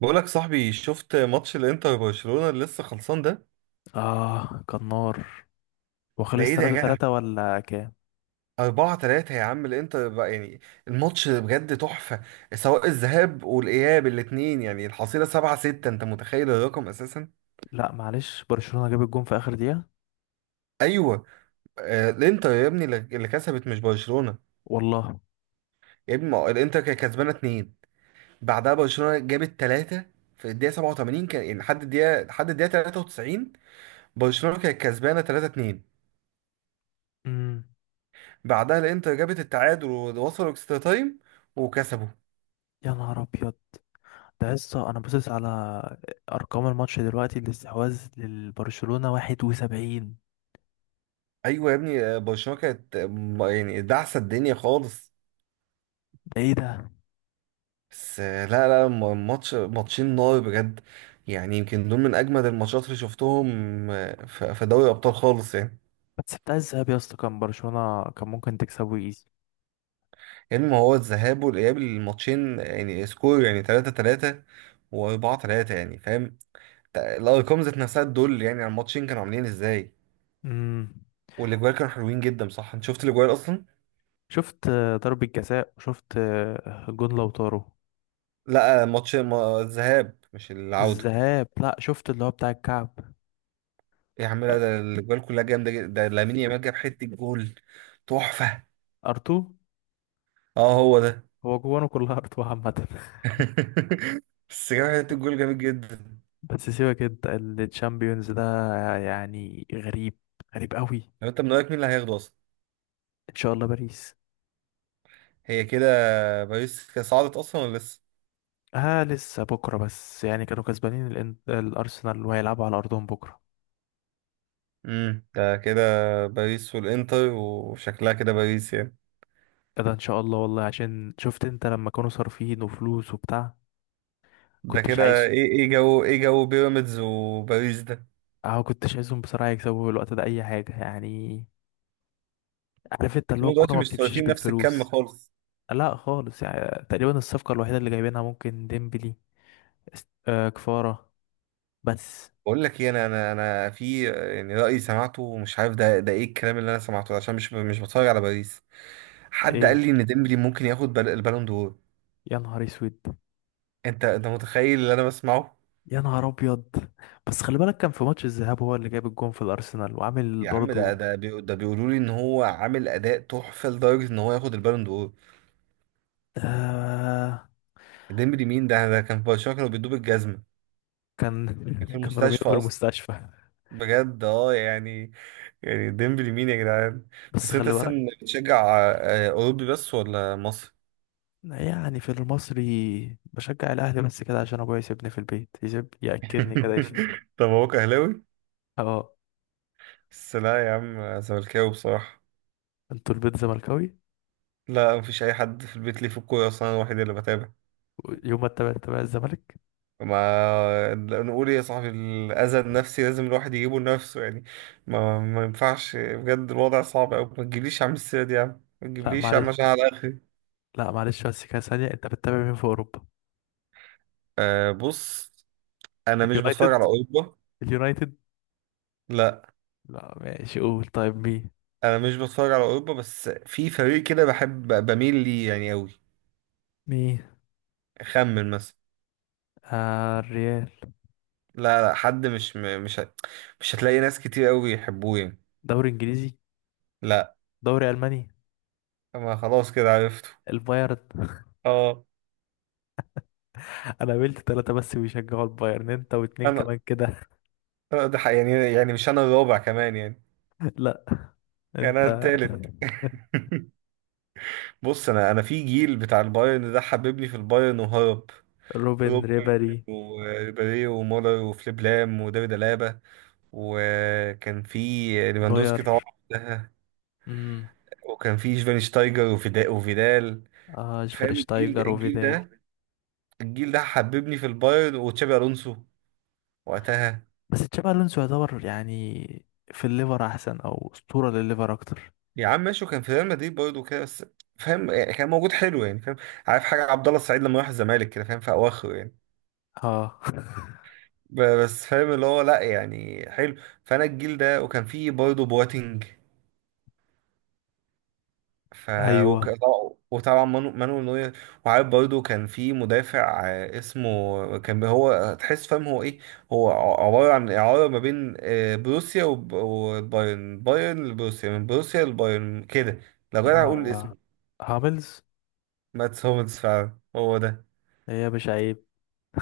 بقولك صاحبي، شفت ماتش الانتر وبرشلونة اللي لسه خلصان ده اه، كان نار. ده وخلص ايه ده يا 3 جدع؟ 3 ولا كام؟ 4-3 يا عم الانتر بقى يعني. الماتش بجد تحفة. سواء الذهاب والاياب الاتنين، يعني الحصيلة 7-6، انت متخيل الرقم اساسا؟ لا معلش، برشلونة جاب الجون في اخر دقيقة. ايوه. آه الانتر يا ابني اللي كسبت مش برشلونة. والله. يا ابني ما هو الانتر كانت كسبانة 2، بعدها برشلونة جابت 3 في الدقيقة 87. كان يعني لحد الدقيقة 93 برشلونة كانت كسبانة 3-2. امم. بعدها الانتر جابت التعادل ووصلوا اكسترا تايم، وكسبوا. يا نهار ابيض. ده لسه انا باصص على ارقام الماتش دلوقتي، الاستحواذ للبرشلونة 71. ايوه يا ابني، برشلونه كانت يعني دعسه الدنيا خالص. ده ايه ده؟ بس آه، لا لا م- ماتش، ماتشين نار بجد. يعني يمكن دول من اجمد الماتشات اللي شفتهم في دوري الابطال خالص يعني. بس بتاع الذهاب يا اسطى، كان برشلونة كان ممكن تكسبه ايزي. يعني ما هو الذهاب والاياب الماتشين يعني سكور يعني 3-3 و4 3 يعني، فاهم؟ الارقام ذات نفسها دول، يعني على الماتشين كانوا عاملين ازاي. امم. والاجوال كانوا حلوين جدا، صح؟ انت شفت الاجوال اصلا؟ شفت ضربة جزاء، وشفت جون لوتارو. لا، ماتش الذهاب مش العودة. الذهاب، لا شفت اللي هو بتاع الكعب. إيه يا عم، لا ده الأجوال كلها جامدة جدا. ده لامين يامال جاب حتة جول تحفة. ارتو. اه هو ده. هو جوانه كلها ارتو عامة. بس جاب حتة جول جامد جدا. بس سيبك انت. الشامبيونز ده يعني غريب. غريب قوي. لو انت، من رأيك مين اللي هياخده أصلا؟ ان شاء الله باريس. هي كده. باريس كده صعدت أصلا ولا لسه؟ اه لسه بكره، بس يعني كانوا كسبانين الارسنال، وهيلعبوا على ارضهم بكره. امم، ده كده. باريس والإنتر، وشكلها كده باريس يعني. كده ان شاء الله، والله عشان شفت انت لما كانوا صارفين وفلوس وبتاع. ده كنتش كده عايز. ايه، ايه جو، ايه جو بيراميدز وباريس ده؟ اه، كنتش عايزهم بصراحه يكسبوا في الوقت ده اي حاجه يعني. عارف انت اللي هو هما الكوره دلوقتي ما مش بتمشيش صارفين نفس الكم بالفلوس. خالص. لا خالص، يعني تقريبا الصفقه الوحيده اللي جايبينها ممكن ديمبلي. كفاره. بس. بقول لك ايه، انا في يعني رايي سمعته، مش عارف ده ايه الكلام اللي انا سمعته ده، عشان مش بتفرج على باريس. حد قال ايه. لي ان ديمبلي ممكن ياخد البالون دور. يا نهار اسود. انت متخيل اللي انا بسمعه؟ يا نهار ابيض. بس خلي بالك، كان في ماتش الذهاب هو اللي جاب الجون في الارسنال وعامل يا عم ده برضو. ده بي- ده بيقولوا لي ان هو عامل اداء تحفه لدرجه ان هو ياخد البالون دور. آه. ديمبلي مين؟ ده كان في برشلونه كانوا بيدوب الجزمه، كان. كان في كانوا رامينه المستشفى في اصلا. المستشفى. بجد اه يعني. يعني ديمبلي مين يا جدعان؟ بس بس انت خلي اصلا بالك. بتشجع اوروبي بس، ولا مصر؟ يعني في المصري بشجع الاهلي، بس كده عشان ابويا يسيبني في البيت، يسيب ياكلني كده يشيل. طب هو اهلاوي. اه. بس لا يا عم، زملكاوي بصراحة. انتوا البيت زملكاوي. لا مفيش أي حد في البيت ليه في الكورة أصلا، أنا الوحيد اللي بتابع. يوم ما تتابع تتابع الزمالك. ما نقول إيه يا صاحبي، الأذى النفسي لازم الواحد يجيبه لنفسه يعني. ما ينفعش بجد، الوضع صعب أوي. ما تجيبليش يا عم السيرة دي، يا عم ما لا تجيبليش يا معلش. عم عشان على آخري. لا معلش، بس كده ثانيه، انت بتتابع مين في اوروبا؟ أه بص، أنا مش بتفرج اليونايتد. على أوروبا. اليونايتد. لا، لا ماشي، قول طيب مين. أنا مش بتفرج على أوروبا، بس في فريق كده بحب، بميل ليه يعني أوي. مين؟ أخمن مثلا. آه الريال. لا لا، حد مش م- مش هت- مش هتلاقي ناس كتير أوي يحبوه يعني. دوري انجليزي. لا. دوري الماني. ما خلاص كده عرفته. البايرن. اه. انا قابلت ثلاثة بس بيشجعوا البايرن، انت واتنين انا، كمان كده. أنا يعني يعني مش انا الرابع كمان يعني؟ لا. يعني انا انت. التالت. بص، انا في جيل بتاع البايرن ده حببني في البايرن وهرب. روبن روبن ريبري. وريبيري ومولر وفليب لام وديفيد الابا، وكان في نوير. ليفاندوسكي طبعا وقتها، امم. وكان في شفاينشتايجر وفيدا وفيدال. آه فاهم الجيل ده شفرشتايجر الجيل وفيدال. ده؟ الجيل ده حببني في البايرن، وتشابي الونسو وقتها. بس تشابي الونسو يعتبر يعني في الليفر احسن، او اسطورة للليفر اكتر. يا عم ماشي، وكان في ريال مدريد برضه كده بس. فاهم يعني، كان موجود حلو يعني، فاهم. عارف حاجه، عبد الله السعيد لما راح الزمالك كده، فاهم في اواخره يعني. اه. بس فاهم اللي هو، لا يعني حلو. فانا الجيل ده، وكان فيه برضه بواتينج، ف ايوه. وك- وطبعا مانويل نوير. وعارف برضه كان في مدافع اسمه، كان هو تحس فاهم هو ايه، هو عباره عن اعاره ما بين بروسيا والبايرن، بايرن لبروسيا، من بروسيا لبايرن كده. لو جدع اقول آه. اسمه. هاملز. ماتس هوملز، فعلا هو ده. هي يا باشا عيب.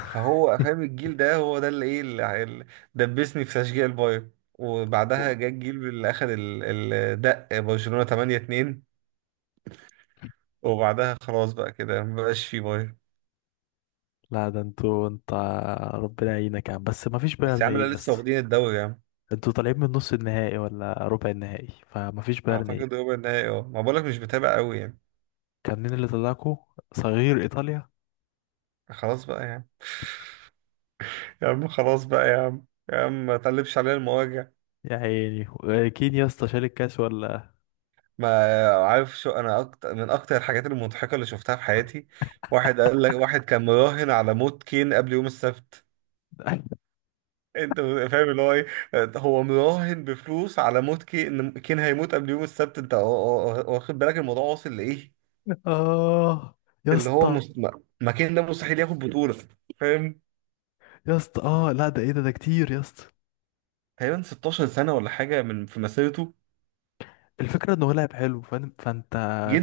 فهو فاهم الجيل ده، هو ده اللي ايه اللي دبسني في تشجيع البايرن. وبعدها جه الجيل اللي اخد الدق، برشلونة 8-2. وبعدها خلاص بقى كده، مبقاش فيه بايرن. لا ده انتوا انت. ربنا يعينك يا عم، بس ما فيش بس يا بايرن عم لا، ايه لسه يس. واخدين الدوري يا عم. انتوا طالعين من نص النهائي ولا ربع النهائي؟ فمفيش بيرني. اعتقد ربع النهائي، اه ما بقولك مش بتابع قوي يعني. كان مين اللي طلعكوا؟ صغير ايطاليا. خلاص بقى يا عم. يا عم خلاص بقى يا عم، يا عم ما تقلبش علينا المواجع. يا عيني كين يا اسطى، شال الكاس ولا؟ ما عارف شو انا اكتر، من اكتر الحاجات المضحكه اللي شفتها في حياتي، واحد قال لك واحد كان مراهن على موت كين قبل يوم السبت. انت فاهم اللي هو ايه؟ هو مراهن بفلوس على موت كي ان كين، هيموت قبل يوم السبت. انت واخد بالك الموضوع واصل لايه؟ اه يا اللي هو اسطى. ما كين ده مستحيل ياخد بطولة، فاهم. يا اسطى اه، لا ده ايه ده كتير يا اسطى. تقريبا 16 سنة ولا حاجة من في مسيرته، الفكره انه لعب حلو، فانت.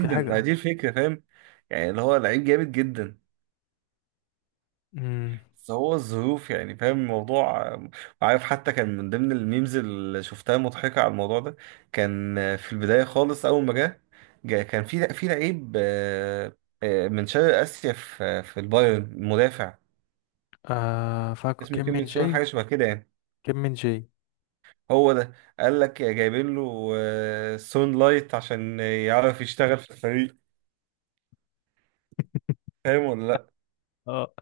في ما حاجه. دي الفكرة فاهم، يعني اللي هو لعيب جامد جدا، امم. بس هو الظروف يعني، فاهم الموضوع. عارف حتى كان من ضمن الميمز اللي شفتها مضحكة على الموضوع ده. كان في البداية خالص أول ما جه، كان في لعيب من شرق آسيا في البايرن، مدافع، آه فاكو، اسمه كيم كيم من من سون جاي. حاجة شبه كده يعني. كيم من جاي. هو ده. قال لك جايبين له سون لايت عشان يعرف يشتغل في الفريق، فاهم ولا لأ؟ اه.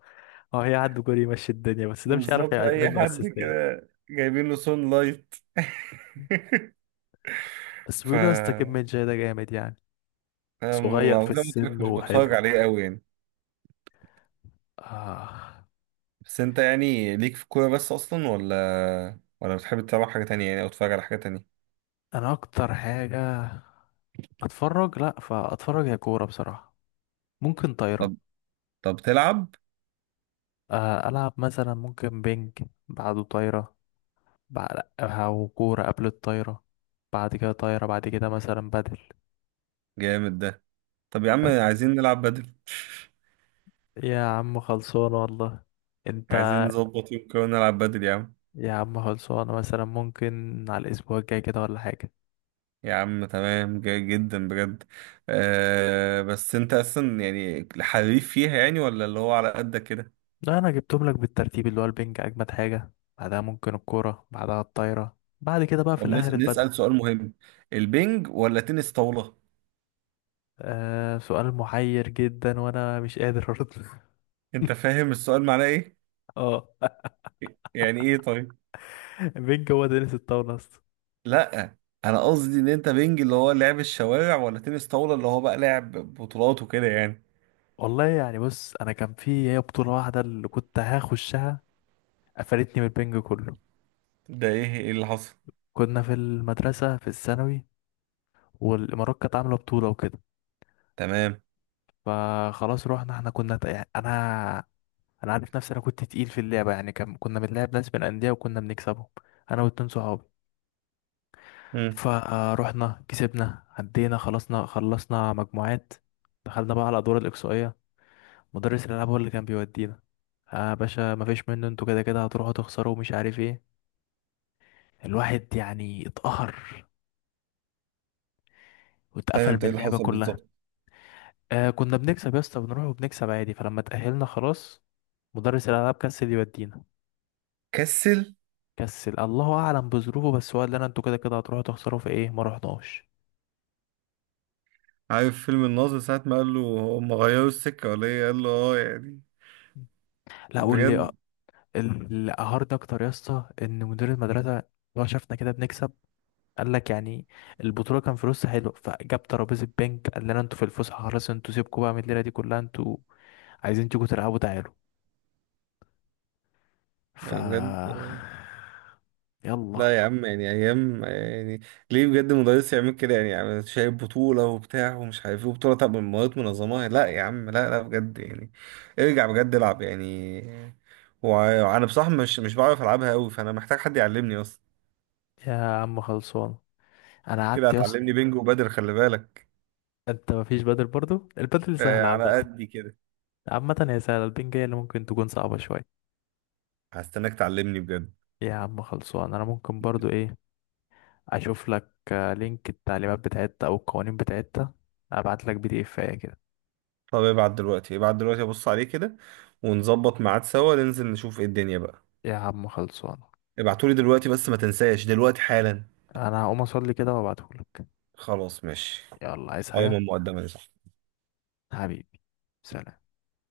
اه هي عنده جول يمشي الدنيا، بس ده مش عارف بالظبط أي يعمل له حد اسيستات. كده جايبين له سون لايت. بس ف، بيقولوا يا اسطى، كيم من جاي ده جامد يعني. انا صغير في زي ما قلت لك السن مش بتفرج وحلو. عليه قوي يعني. آه. بس انت يعني، ليك في الكوره بس اصلا، ولا بتحب تتابع حاجه تانية يعني، او تتفرج على حاجه تانية؟ انا اكتر حاجه اتفرج، لا فاتفرج يا كوره بصراحه. ممكن طايره. طب طب تلعب. العب مثلا ممكن بينج. بعده طايره. بعد او كوره قبل الطايره. بعد كده طايره، بعد كده مثلا بدل. جامد ده. طب يا عم بس. عايزين نلعب بدل. يا عم خلصانه والله. انت. عايزين نظبط يوم كده ونلعب بدل يا عم. يا عم خلصانه، مثلا ممكن على الاسبوع الجاي كده ولا حاجه. يا عم تمام، جاي جدا بجد. آه بس انت اصلا يعني حريف فيها يعني، ولا اللي هو على قدك كده؟ لا انا جبتهم لك بالترتيب، اللي هو البينج اجمد حاجه. بعدها ممكن الكوره، بعدها الطايره، بعد كده بقى في طب الاخر البدل. نسأل سؤال مهم. البنج ولا تنس طاولة؟ آه سؤال محير جدا، وانا مش قادر ارد. انت فاهم السؤال معناه ايه؟ اه. يعني ايه طيب؟ مين جوه دينيس الطاولة اصلا؟ لا انا قصدي ان انت، بينج اللي هو لعب الشوارع، ولا تنس طاولة اللي هو بقى لعب بطولات وكده يعني. والله يعني، بص انا كان في هي بطولة واحدة اللي كنت هخشها. قفلتني من البنج كله. ده ايه، ايه اللي حصل؟ كنا في المدرسة في الثانوي، والامارات كانت عاملة بطولة وكده. تمام. فخلاص رحنا، احنا كنا يعني انا عارف نفسي، انا كنت تقيل في اللعبة يعني. كان كنا بنلعب ناس من الاندية وكنا بنكسبهم. انا واتنين صحابي. امم. فروحنا كسبنا عدينا خلصنا، خلصنا مجموعات. دخلنا بقى على الادوار الاقصائية. مدرس الالعاب هو اللي كان بيودينا. اه يا باشا، مفيش منه، انتوا كده كده هتروحوا تخسروا ومش عارف ايه. الواحد يعني اتقهر، ثاني، واتقفل من انت ايه اللي اللعبه حصل كلها. بالظبط؟ آه كنا بنكسب يا اسطى، بنروح وبنكسب عادي، فلما اتأهلنا خلاص مدرس الالعاب كسل يودينا. كسل. كسل. الله اعلم بظروفه، بس هو قال لنا انتوا كده كده هتروحوا تخسروا في ايه، ما رحناش. عارف فيلم الناظر ساعة ما قال له، هم غيروا السكة ولا ايه، قال له اه يعني. لا، قول لي بجد. اللي قهرني اكتر يا اسطى، ان مدير المدرسه هو شافنا كده بنكسب، قال لك يعني البطوله كان فلوسها حلو، فجاب ترابيزه بنك قال لنا انتوا في الفسحه خلاص، انتوا سيبكوا بقى من الليله دي كلها، انتوا عايزين تيجوا تلعبوا تعالوا. ف. بجد. يلا. لا يا عم يعني ايام يعني، ليه بجد مدرس يعمل كده يعني، يعني شايف بطولة وبتاع ومش عارف ايه وبطولة، طب من مواد منظمة، لا يا عم لا لا بجد يعني. ارجع بجد، العب يعني. وانا بصراحة مش بعرف العبها قوي، فانا محتاج حد يعلمني اصلا. يا عم خلصان. انا كده قعدت يا اسطى. هتعلمني بينج وبدر، خلي بالك. انت مفيش بدل برضو، البدل سهل آه عامه. على قدي كده. عامه هي سهله، البنج هي اللي ممكن تكون صعبه شويه. هستناك تعلمني بجد. يا عم خلصان، انا ممكن برضو ايه، اشوف لك لينك التعليمات بتاعتها او القوانين بتاعتها. ابعت لك PDF كده. طب ابعت دلوقتي، ابعت دلوقتي ابص عليه كده، ونظبط ميعاد سوا ننزل نشوف ايه الدنيا بقى. يا عم خلصان، ابعتولي دلوقتي بس ما تنساش دلوقتي حالا. انا هقوم اصلي كده وابعتهولك. خلاص ماشي. يلا، عايز قائمة حاجة؟ مقدمة. حبيبي. سلام.